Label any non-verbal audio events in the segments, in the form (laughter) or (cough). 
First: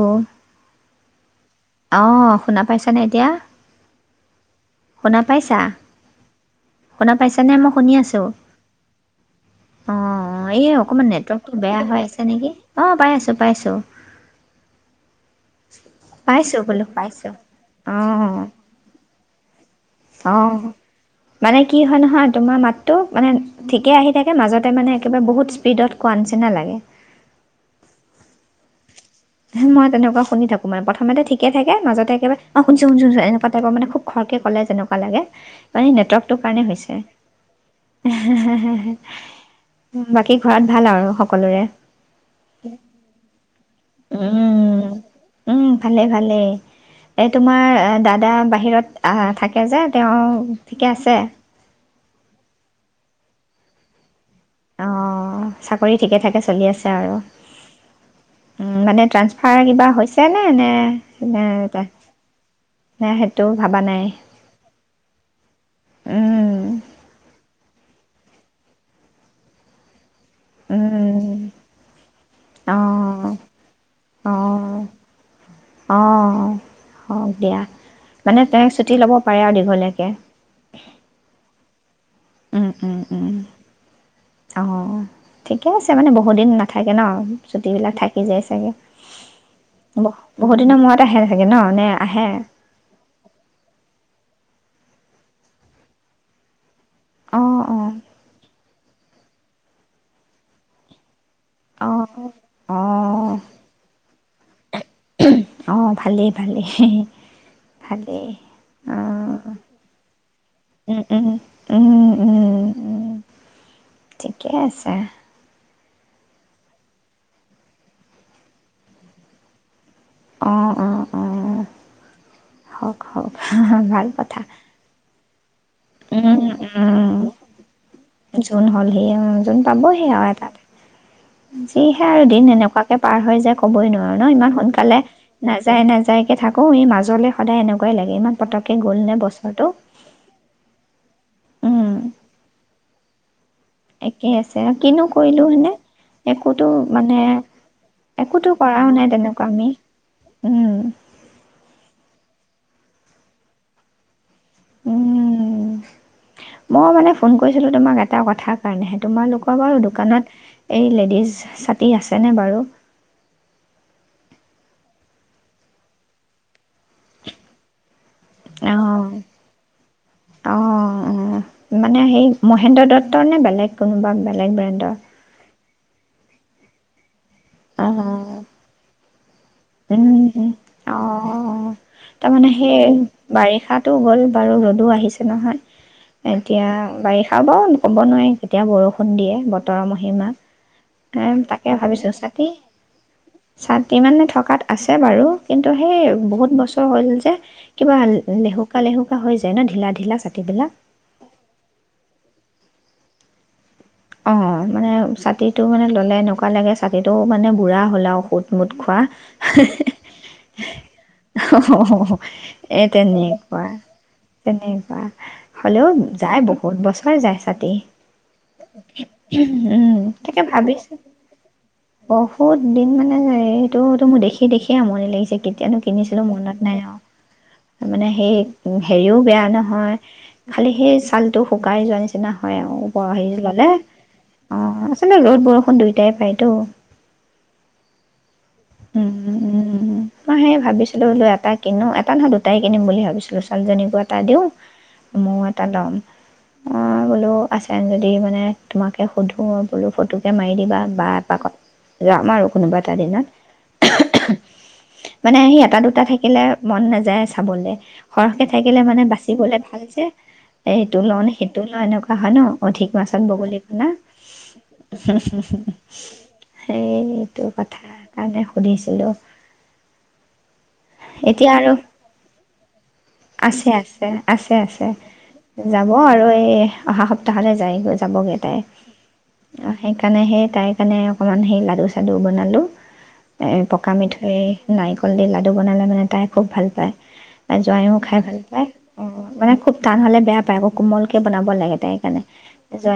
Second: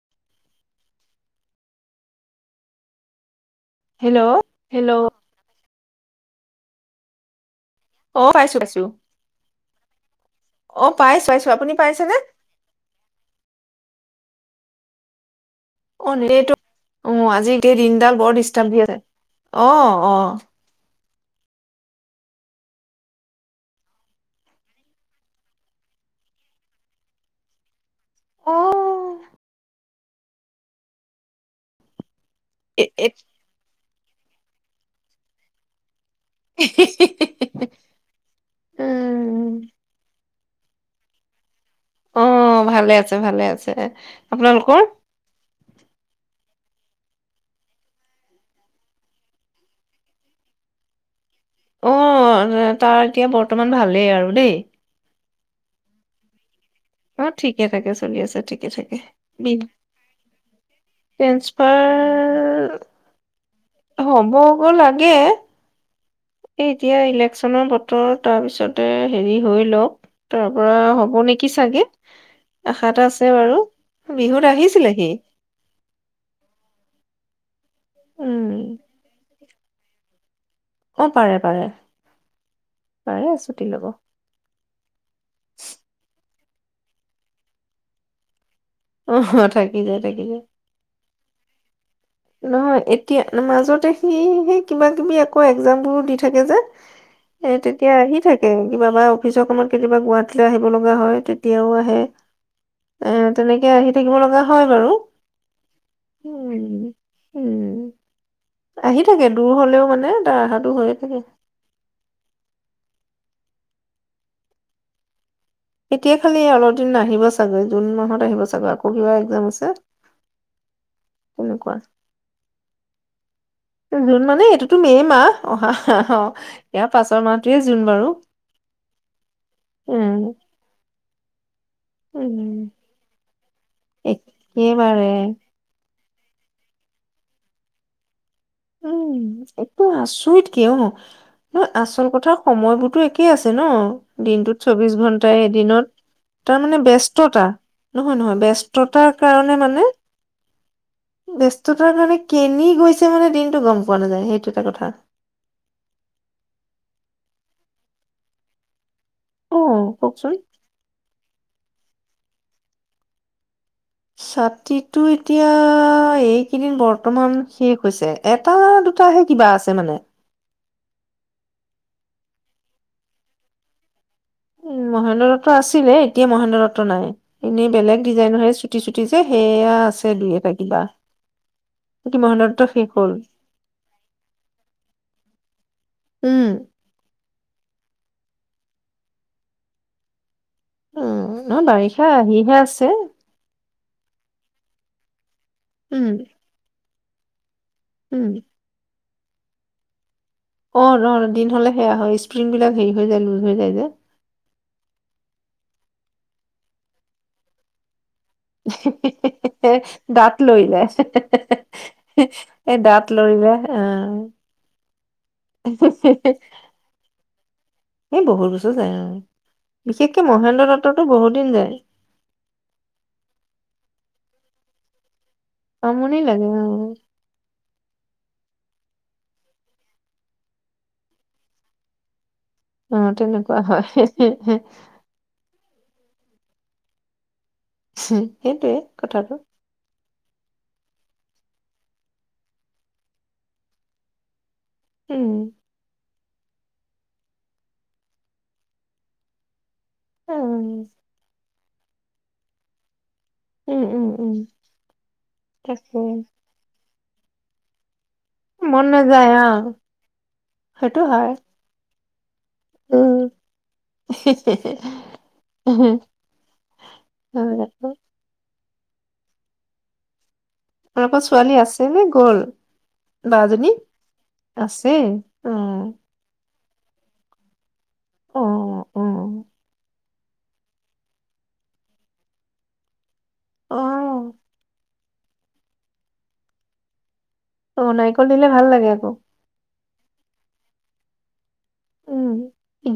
অ'। অ' শুনা পাইছনে এতিয়া? হেল্ল'! হেল্ল'! শুনা পাইছা শুনা পাইছানে মোক? শুনি আছো। অ পাইছো পাইছো অ' এই অ অকমান পাইছো পাইছো নেটৱৰ্কটো আপুনি বেয়া হৈ পাইছেনে আছে নেকি? অ' পাই আছো পাইছো। অ' সেইটো বোলো অ' পাইছোঁ আজি গোটেই দিনডাল বৰ অঁ ডিষ্টাব দি আছে। অ' অ'। অঁ মানে কি হয় নহয়, তোমাৰ মাতটো মানে ঠিকেই আহি থাকে। মাজতে মানে একেবাৰে বহুত স্পীডত কোৱা নিচিনা লাগে। অ'। মই তেনেকুৱা শুনি থাকো মানে। প্ৰথমতে ঠিকে থাকে মাজতে একেবাৰে অ' শুনিছো এ শুনিছো এ শুনিছো এনেকুৱা টাইপৰ মানে খুব। খৰকে ক'লে যেনেকুৱা লাগে মানে নেটৱৰ্ক। টো কাৰণে হৈছে, হে হে হে। উম বাকী, ঘৰত ভাল আৰু সকলোৰে? অ' ভালে আছে ভালে আছে। আপোনালোকৰ উম উম, ভালে ভালে। এ তোমাৰ দাদা বাহিৰত আহ থাকে যে তেওঁ ঠিকে আছে অ তাৰ এতিয়া বৰ্তমান ভালেই আৰু দেই অ', চাকৰি ঠিকে থাকে চলি আছ অ ঠিকে থাকে চলি আছে ঠিকে থাকে মানে বি ট্ৰান্সফাৰ কিবা হৈছে নে নে নে ট্ৰেন্সফাৰ নে সেইটো ভাবা নাই? হ'ব ক লাগে উম এই এতিয়া ইলেক্যনৰ বতৰ তাৰপিছতে হেৰি হৈ লওক তাৰ পৰা হ'ব উম, নেকি চাগে আশা এটা আছে অ', বাৰু বিহুত অ', আহিছিলে সি অ হওক দিয়া মানে উম তাই চুটি ল'ব পাৰে আৰু দীঘলীয়কৈ অ পাৰে পাৰে উম উম উম টিক হব' (unintelligible) অ'। ঠিকে আছে মানে বহুত দিন নাথাকে ন চুটি বিলাক থাকি যায় চাগে অ থাকি যায় ব থাকি যায় বহুত দিনৰ মূৰত আহে থাকে ন নে আহে নহয় এতিয়া মাজতে সি সেই কিবাকিবি আকৌ এক্জামবোৰো দি থাকে যে অ এ অ তেতিয়া আহি থাকে কিবা বা অফিচৰ কামত কেতিয়াবা গুৱাহাটীলৈ আহিব লগা হয় এতিয়াও অ আহে অ এ তেনেকে আহি থাকিব লগা হয় বাৰু অ ভালেই ভালেই উম ভালেই অ আহি থাকে দূৰ হলেও মানে তাৰ অহাটো হৈয়ে উম থাকে উম উম উম উম ঠিকে আছে এতিয়া খালি অলপ দিন নাহিব চাগৈ জুন মাহত আহিব চাগৈ আকৌ কিবা এক্জাম আছে অ অ অ তেনেকুৱাই হওক হওক ভাল জুন কথা মানে এইটোতো মে' মাহ অহা (unintelligible) উম ইয়াৰ উম পাছৰ মাহটোৱে জুন বাৰু জুন হ'ল সি উম জুন পাবহি উম আৰু এ তাত যিহে আৰু দিন উম এনেকোৱাকে পাৰ হয় যায় ক'বই নোৱাৰো ন, ইমান সোনকালে একেবাৰে নাযায় নাযায় যাইকে থাকো এই মাজলৈ সদায় এনেকুৱাই লাগে ইমান পতককে গ'ল নে উম বছৰটো একোৱে আচৰিত কিয় নহ উম আচল কথা সময়বোৰতো একেই আছে ন একেই দিনটোত আছে চৌবিশ কিনো ঘন্টাই কৰিলো হয়নে এদিনত তাৰ মানে ব্যস্ততা, নহয় নহয়, একোতো কৰাও নাই ব্যস্ততাৰ তেনেকুৱা কাৰণে আমি মানে উম ব্যস্ততাৰ কাৰণে কেনি গৈছে মানে দিন গম পোৱা নযায় সেইটো সেইটোৱেইটো কথা উম কৈছিলোঁ তোমাক এটাৰ কাৰণে হে অ তোমালোকৰ বাৰু কওকচোন দোকানত এই লেডিজ আছেনে বাৰু ছাতিটো এতিয়া এইকেইদিন বৰ্তমান শেষ হৈছে এটা অঁ দুটাহে কিবা আছে মানে অ মানে হে মহেন্দ্ৰ দত্তৰ নে বেলেগ কোনোবা? বেলেগ ব্ৰেণ্ডৰ? ছিলে এতিয়া মহেন্দ্ৰ দত্ত নাই এনেই অঁ বেলেগ ডিজাইন হে চুটি চুটি যে সেয়া উম আছে দুই এটা কিবা অ বাকী মহেন্দ্ৰ তাৰমানে দত্ত শেষ সেই হ'ল বাৰিষাটো গ'ল বাৰু ৰ'দো আহিছে নহয় উম এতিয়া বাৰিষা খা বও ক'ব নোৱাৰি যেতিয়া বৰষুণ দিয়ে বতৰৰ মহিমা উ এ ন তাকে বাৰিষা আহিহে আছে ইমানে থকা তাত আছে বাৰু কিন্তু সেই উম বহুত বছৰ হ'ল এ কিবা উম লেহুকা লেহুকা হৈয়ায় ন ঢিলোকা ঢিলোকা চাক অ নহ দিন হলে সেয়া হয় স্প্ৰিংবিলাক হেৰি হৈ যায় লুজ হৈ যায় যে অ মানে ছাতিটো মানে ল'লে এনেকুৱা লাগে ছাতিটো মানে বুঢ়া হ'ল আৰু কটমোট খোৱা দাঁত লৰি যায় এই এ দাঁত লৰি যায় তেনেকুৱা অ তেনেকুৱা হ'লেও যাই বহুত বছৰ যাই কাটি এই বহুত বছৰ যায় অ উম বিশেষকে তাকে মহেন্দ্ৰ ভাবিছো দত্ততো বহুত দিন যায় বহুত দিন মানে এইটো মোৰ দেখি সেই দেখিয়েই আমনি লাগিছে কেতিয়ানো আমনি কিনিছিলো লাগে মনত অ নাই আৰু মানে সেই উ হেৰিও বেয়া নহয় খালি সেই ছালটো শুকাই যোৱা নিচিনা হয় হয় অহ অ ওপৰৰ সেই তেনেকুৱা হয় অ আছিলে ৰ'দ বৰ খন দুয়োটাই পায়তো সেইটোৱে কথাটো মই সেই ভাবিছিলো বোলো এটা কিনো এটা নহয় দুটাই কিনিম বুলি ভাবিছিলোঁ ছোৱালীজনীকো এটা দিওঁ উম মৌ এটা লম অ বোলো আছে যদি মানে তোমাকে সুধো আৰু বোলো ফটো কে উম মাৰি দিবা বা এপাকত যাম আৰু কোনোবা এটা দিনত উম উম উম মানে সেই এটা তাকে দুটা থাকিলে মন নাযা যায় চাবলে সৰহকে থাকিলে মন মানে নাযায় বাচিবলে আহ ভাল যে এ এইটো সেইটো ল‌ওঁ নে হয় সেইটো ল‌ওঁ এনেকুৱা কা হয় ন অধিক মাছত উম ছত বগলী কণা হুম্ হুম্ হুম্ সেইটো হয় কথা আকৌ। তাতে সুধিছিলোঁ আপোনালোকৰ এতিয়া ছোৱালী আৰু আছে নে গ'ল বা জনী আছে আছে আছে আছে অ যাব আৰু এই অহা সপ্তাহলৈ যায় গৈ যাবগৈ অ তাই অ সেইকাৰ কাৰণে সেই তাই কাৰণে অকমান সেই লাডু চাডু বনালো এ অ পকা মিঠৈ নাৰিকল দি লাডু টো বনালে মানে তাই খুব ভাল পায় তাইৰ অ জোৱায়েও খাই নাৰিকল ভাল দিলে পায় লাগে অ আকৌ অ মানে খুব টান হ'লে বেয়া পায় ক কোমলকে বনাব লাগে তাইৰকাৰণে উম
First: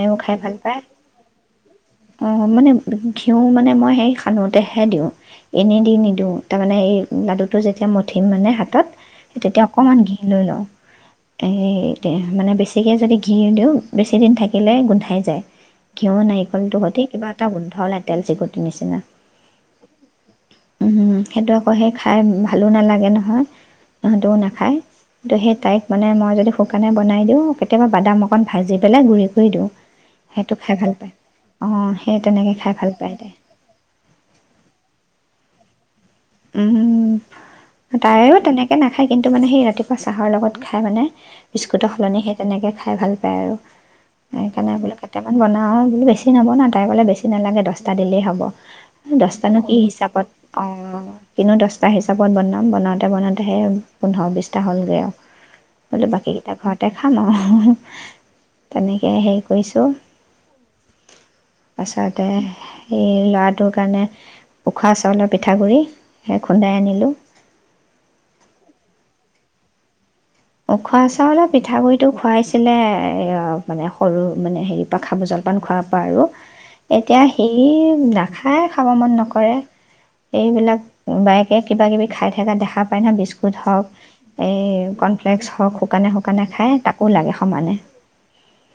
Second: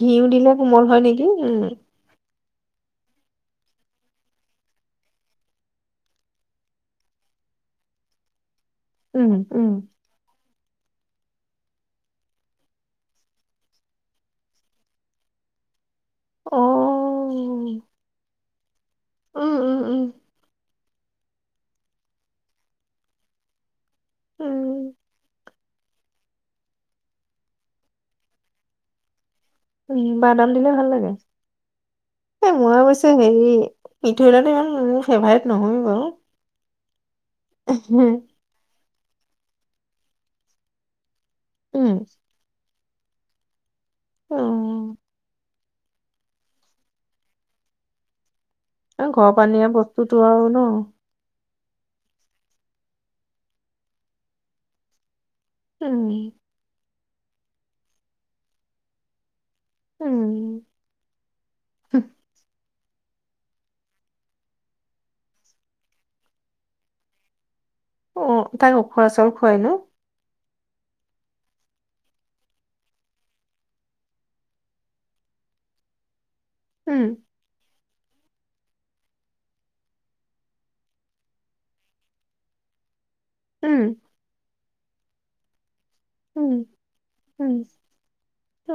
ঘিউ দিলে কোমল হয় নেকি উম মই মানে ঘিউ মানে মই সেই সানোতেহে দিওঁ এনে দি নিদিওঁ তাৰমানে এই লাডুটো যেতিয়া মঠিম মানে হা তত উম তেতিয়া উম অকণমান ঘি লৈ লওঁ এ মানে বেছিকে যদি ঘি দিওঁ বেছি দিন থাকি কিলে গোন্ধাই যায় ঘিউ নাৰিকলটো প্ৰতি কিবা এটা অ গোন্ধ উলায় তেল চিগু তি নিচিনা উম উম উম উমম সেইটো আকৌ সেই খাই ভালো নালাগে নহয় তাহঁতেও নাখায় উম তো সেই তাইক মানে মই যদি শুকানে বনাই দিওঁ কেতিয়াবা বাদাম অকণ ভাজি পেলাই গুৰি উম্ বাদাম দিলে ভাল লাগে অঁ সেই এই তেনেকৈ খাই মই ভাল অৱশ্যে পায় তাই হেৰি মিঠৈ লাডু ভাল বাৰু মোৰ ফেভাৰেট নহয়ো বাৰু উম তাইও তেনেকে এক একে নাখায় খায় কিন্তু মানে সেই ৰাতিপুৱা চাহৰ লগত খাই মানে বিস্কুটৰ উম সলনি সেই তেনেকে খাই ভাল পায় আৰু অ সেইকাৰণে বোলে কেইটামান বনাই খাওঁ বোলি বেছি নৱনাই তাই ক'লে বেছি নালাগে দহটা দিলেই হ'ব ঘৰ পানীয়া বস্তুতো আৰু ন কিন্তু দহটা হিচাপত বনাম বনাওঁতে বনাওঁতেহে পোন্ধৰ বিছটা হ'লগৈ উম আৰু বাকীকেইটা ঘৰত দেখাম আৰু তেনেকে হেই কৰিছোঁ উম তাৰপাছতে সেই ল'ৰাটোৰ কাৰণে উখোৱা চাউলৰ পিঠাগুড়ি সেই খুন্দাই আনিলোঁ। অ' তাক উখোৱা চাউল খুৱাই ন? অ' খোৱা চাউলৰ পিঠাগুড়িটো খুৱাইছিলে এ মানে সৰু মানে হেৰি পৰা খাব জলপান খোৱাৰ পৰা আৰু। উম এতিয়া সি নাখায় খাব মন নকৰে এইবিলাক বায়েকে কিবা কিবি খাই থকা দেখা পাইনা বিস্কুট উম হওক এ কণ ফ্লেকস খোৱা খব শুকানে শুকানে উম খায় তাকো লাগে উম সমানে। অ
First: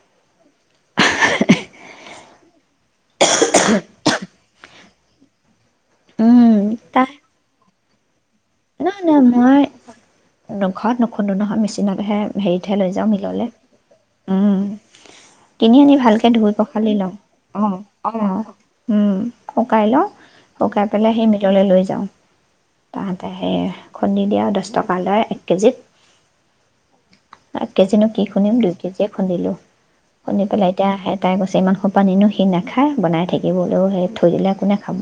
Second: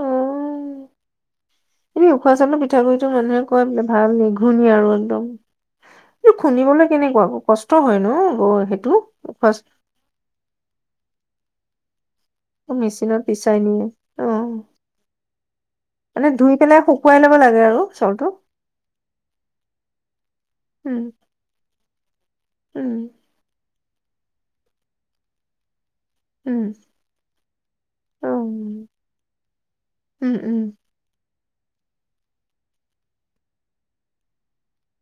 (unintelligible) কি উখোৱা চাউলৰ পিঠাগুৰি মানুহে কয় বোলে ভাল নেকি? শুনি আৰু একদম এইটো খুন্দিবলৈ কেনেকুৱ কষ্ট হয় ন? ব সেইটো নাই নাই উখোৱা মই ঘৰত নখ খুন্দু নহয় মেচিনাতহে হেৰিতহে চাউল লৈ যাওঁ মেচিনত মিললৈ পিচাই নিয়ে অ কিনি আনি মানে ভালকৈ ধুই পেলাই পখালি লওঁ শুকুৱাই ল'ব লাগে অ' আৰু চাউলটো। অ' শুকাই লওঁ শুকাই উম, পেলাই সেই মিললৈ লৈ যাওঁ উম, তা এই, খুন্দি দিয়া দচ টকা লয়, এক কেজিত। উম। এক কেজিনো কি অ', খুন্দিম দুই কেজিয়ে খুন্দিলো, উম, খুন্দি উম। পেলাই এতিয়া (unintelligible) চি ইমানসোপা নিনো, সি নাখায় বনাই থাকিব লৈয়ো থৈ দিলে কোনে খাব?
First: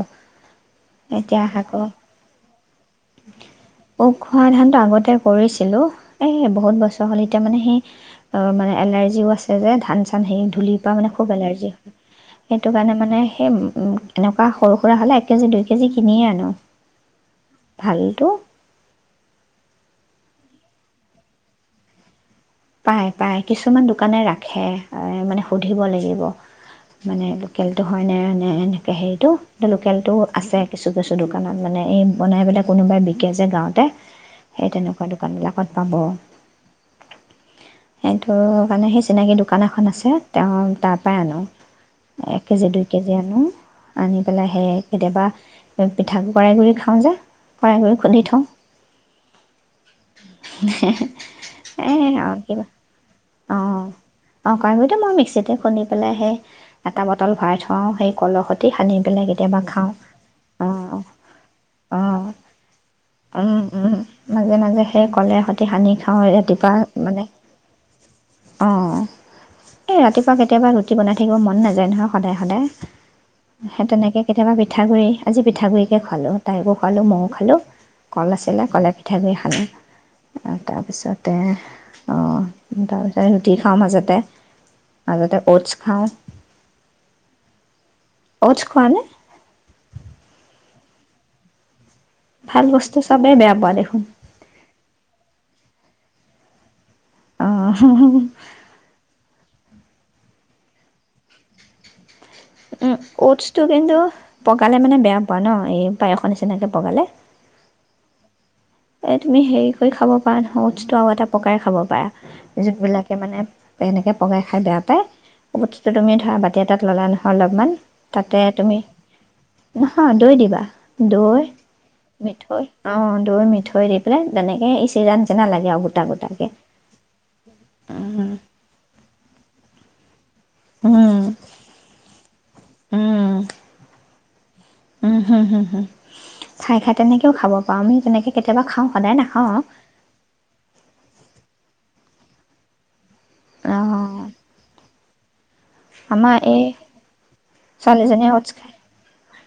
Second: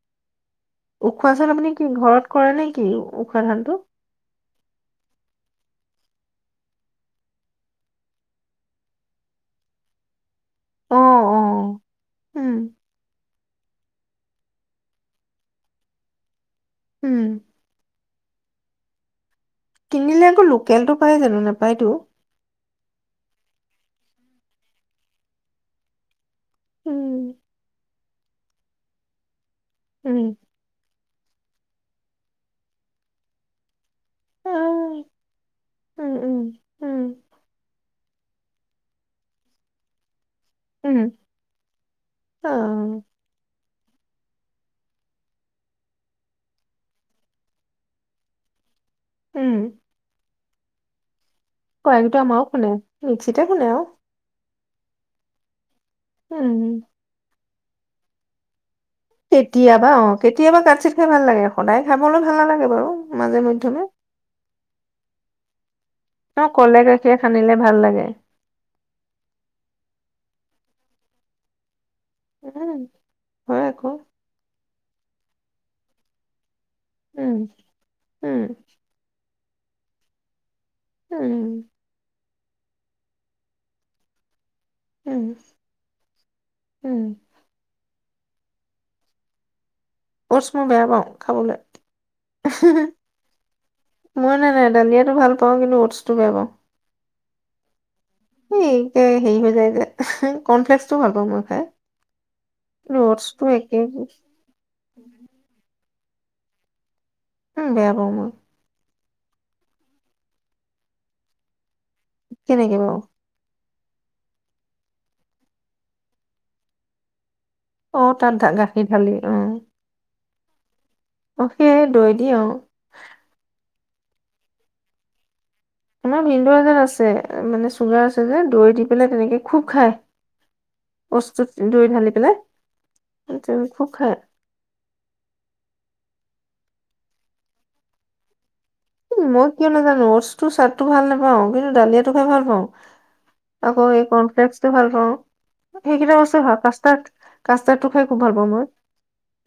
উখোৱা এতিয়া চাউল আপুনি আকৌ কি ঘৰত কৰে নে, কি? উখোৱা ধানটো? উখোৱা ধানটো আগতে কৰিছিলোঁ, এই বহুত বচ হ'লে এতিয়া মানে সেই অ', মানে এলাৰ্জিও আছে যে ধান, চান হেয়ি ধূলিৰ পৰা অ', মানে খুব এলাৰ্জি অ', হয়, উম, সেইটো কাৰণে মানে সেই এনেকুৱা সৰু সুৰা হ'লে এক কেজি, দুই কেজি কিনিয়ে আনো। উম। ভালটো। কিনিলে আকৌ লোকেলটো পায় জানো নাপায়তো? পাই, পাই কিছুমান দোকানে ৰাখে এ, মানে সুধিব লাগিব। উম, মানে লোকেলটো হয়নে, নে এনেকে হেয়িটো লোকেলটো উম, আছে কিছু কিছু, কিছু দোকানত মানে এই বনাই পেলাই কোনোবাই বিকি যে, গাঁৱতে। সেই অ', তেনেকুৱা দোকানবিলাকত পাব। উম, উম, উম, সেইটো মানে সেই চিনাকি দোকান এখন আছে। তেওঁ উম, তাৰপাই আনোঁ, এক কেজি, দুই অ', কেজি আনোঁ। আনি পেলাই সেই কেতিয়াবা পিঠাকৰা়ই গুড়ি খাওঁ যে কৰাইগুৰি খুন্দি থওঁ। উম। (unintelligible) এই কড়াহীটো আমাৰো আৰু খুন্দে মিক্সিতে খুন্দে আৰু অ' কৰাই গুড়িটো মই মিক্সিতে খোন্দি পেলায় হেই উম, এটা বটল ভৰাই থওঁ। অ' সেই কল সৈ কেতিয়াবা অ' কেতিয়াবা কাঠ অঁ চিত খাই ভাল লাগে, সদায় খাবলৈ অঁ ভাল নালাগে বাৰু মাজে উম মধ্যমে উম মাজে মাজে সেই কলে সৈতে অ' ক'লে গাখীৰ খানিলে। অ' এই ৰাতিপুৱা কেতিয়াবা কেতিয়াবা ৰুটি বনাই থাকিব মন নযায় নহয়। সদায়, সদায় উম, হয় সেই আকৌ। তেনেকে কেতিয়াবা পিঠাগুৰি আজি পিঠাগুৰিকে খোৱালো। তাইকো খোৱালো ময়ো উম, খালোঁ কল উম, আছিলে কলে পিঠাগুৰিয়ে হা আনে আ তাৰ পিছতে উম, অ তাৰপিছতে ৰুটি খাওঁ মাজতে। উম, আগতে অ'টছ খাওঁ। উম। অটছ খোৱানে? অটছ মই বেয়া পাওঁ খাবলে। ভাল বস্তু চবেই বেয়া পোৱা দেখোন মই নাই নাই দালিয়াটো ভাল পাওঁ কিন্তু উ'টছ টো বেয়া পাওঁ। অঁ সেই কে হেৰি হৈ যায় যে। কৰ্ণফ্লেক্সটো ভাল পাওঁ মই খাই। উম। কিন্তু অটছটো উ'টছটো একে কিন্তু পগালে মানে বেয়া পোৱা ন এ পায়সৰ নিচিনাকে পগালে? উম বেয়া মই। এ তুমি হেৰি কৰি খাব পাৰা নহয় উ'টছটো আৰগতে পকাই খাব পায়া কেনেকে বাৰু? জিববিলাকে মানে এনেকে পগাই খাই বেয়া পাই বস্তুটো তুমি ধৰা বাতি এটাত ল'লা নহ অলপমান অ' তাত তাতে ধা- তুমি গাখীৰ ঢালি অ' নহয় দৈ দিবা। দৈ, অ' সেই দৈ দি অ'। মিঠৈ অ' দৈ মিঠৈ। দৈ দি পেলাই তেনেকে এই (unintelligible) লাগ আমাৰ ভিনদেও এজন আছে মানে চুগাৰ আছে উম, যে দৈ দি পেলাই তেনেকে খুব খাই উম, বস্তুত দৈ ঢালি পেলাই উম, (unintelligible) খুব খায়। খায়, খায় তেনেকেও খাব পাওঁ আমি তেনেকে কে উম, মই কিয় নাজানো ওটচ্‌টোৰ স্বাদটো ভাল নাপাওঁ কিন তু ডালিয়াটো খাই ভাল পাওঁ। আকৌ এই অ', কৰ্ণফ্লেস্কটো ভাল পাওঁ। সেইকেইটা আমাৰ বস্তুয়ে হয় এই কাষ্টাৰ্ড কাষ্টাৰ্ডটো খাই খুব ছোৱালীজনীয়ে ভাল পাওঁ ওটচ্‌ মই খাই,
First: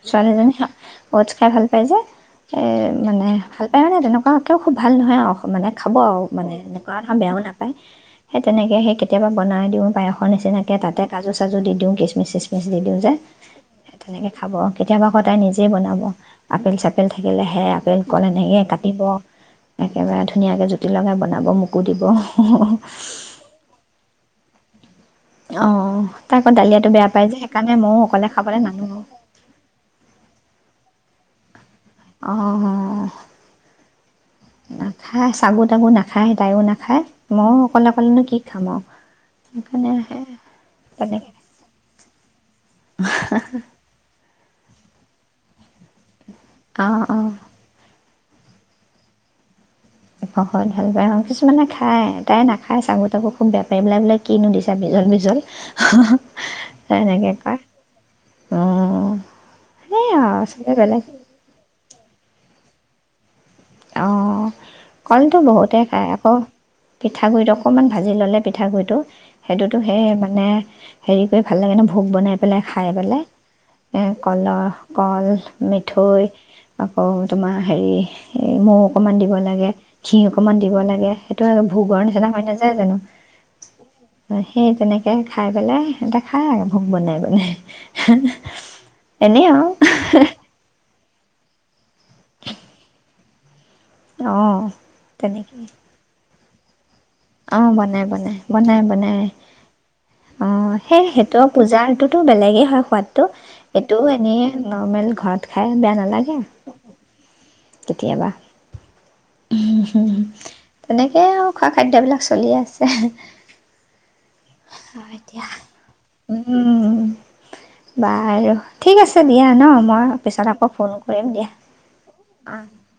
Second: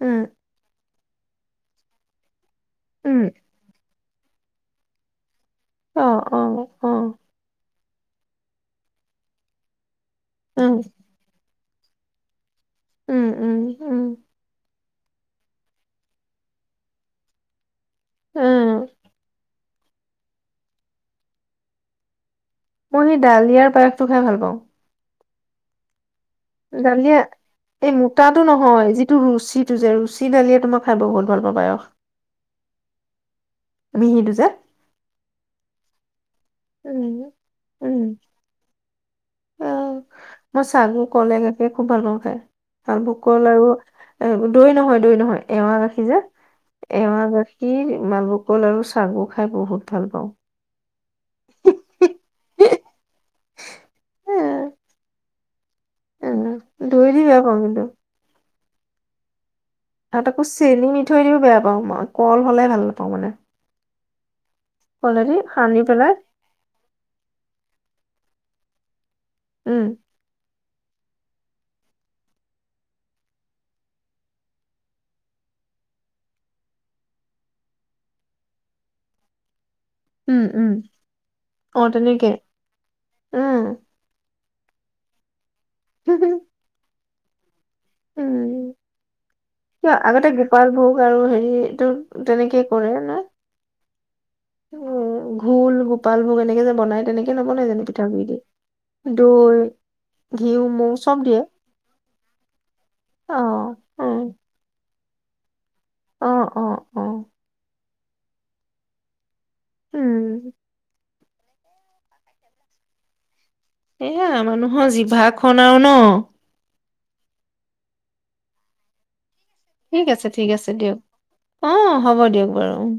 উম ছোৱালীজনীয়ে ওটচ্‌ খাই ভাল পায় যে। এ উম মানে ভাল পায় নে তেনেক (unintelligible) খুব ভাল নহয় আৰু। মানে খাব অ আৰু অ মানে অ এনেকুৱা এটা বেয়াও নাপায়। সেই তেনেকে সেই কেতিয়াবা বনাই দিওঁ পায়স। সৰ উম নিচিনাকে তাতে কাজু চাজু দি দিওঁ তেওঁ কিছমিছ চিছমি দি দিওঁ যে, উম উম সে উম তেনেকে খাব কেতিয়াবা সদায় নিজেই বনাব, আপেল চাপেল থাকিলে সেয়া ফেন কলে নেসেইয়ে উম কাটিব। একেবাৰে ধুনীয়াকে জুতি লগাই বনাব মোকো দিব। মই সেই ডালিয়াৰ পায়সটো খাই ভাল পাওঁ। (unintelligible) অ। তাই আকৌ দালিয়াটো বেয়া দালিয়া পাই যে সেইকাৰণে এই ময়ো অকলে মোতাটো খাবলৈ নানো নহয় যিটো ৰুচিটো যে ৰুচী দালিয়ে তোমাক খাই বহুত ভাল পাওঁ পায়স। অ মিহিটো যে নাখাই চাগু তাগু নাখ খায় তাইয়ো নাখায় উম মইয়ো অকলে উম অকলেনো কি খাম আও অ', সেইকাৰণে মই চালবোৰ তেনেক কলে গাখীৰ খুব ভাল পাওঁ খাই। চালভোগ কল আৰু এ দৈ নহয় দৈ নহয় এৱা গাখীৰ যে অ অ এৱাৰ গাখীৰ মালভোককল আৰু চাবোক খাই বহুত ভাল পাওঁ। (unintelligible) কিছুমানে খায় তাই নাখায় চাগু তাকু খুব বেয়া বোলে বোলে এ কিনো দিছে বিজল বিজল এ ধৰি দিব পাম কিন্ত অঁ অঁ ত আকৌ চেনি মিঠৈ ও বেয়া পাওঁ মই কল হ'লে ভাল ল হ'ব নে অঁ কলটো বহুতে খাই পেলাই আকৌ পিঠাগুৰিত অকমান ভাজি ল'লে পিঠাগুড়ি টো সেইটোতো উম, সেই মানে হেৰি কৰি ভাল লাগে ন ভোক বনাই পেলাই খাই পেলাই এ কলৰ কল মিঠৈ আকৌ তোমাৰ হেৰি সেই মৌ অকমান দিব লাগে ঘি উম, অকমান উম, দিব লাগে সেইটো অ', ভোগৰ তেনেকে নিচিনা হৈ নাযায় জানো উম, হয় সেই তেনেকৈ খাই পেলাই সিহঁতে খাই আৰু ভোক বনাই পেলাই আঁ উম, হ এনেই আৰু কিয় আগতে গোপাল ভোগ আৰু হেৰিটো তেনেকে কৰে ন অঁ উ তেনেকৈ ঘোল গোপাল ভোগ তেনেকৈ যে বনায় অঁ বনাই বনাই বনাই বনাই দৈ, ঘিউ, অঁ মৌ সেই চব দিয়ে। সেইটো পূজাৰটোতো বেলেগে হয় সোৱাদতটো অ', এইটোও উম, এনেই নৰ্মেল ঘাট খাই বেয়া নালাগে অ', অ', অ', কেতিয়াবা উম। তেনেকৈ হে আৰু খোৱা খাদ্যবিলাক চলি আছে এয়া মানুহৰ এতিয়া। জিভাখন আৰু ন উম, বাৰু ঠিক আছে দিয়া ন ঠিক মই আছে, ঠিক পিছত আকৌ আছে ফোন দিয়ক। কৰিম দিয়া অ', হ'ব দিয়ক অঁ বাৰু উম।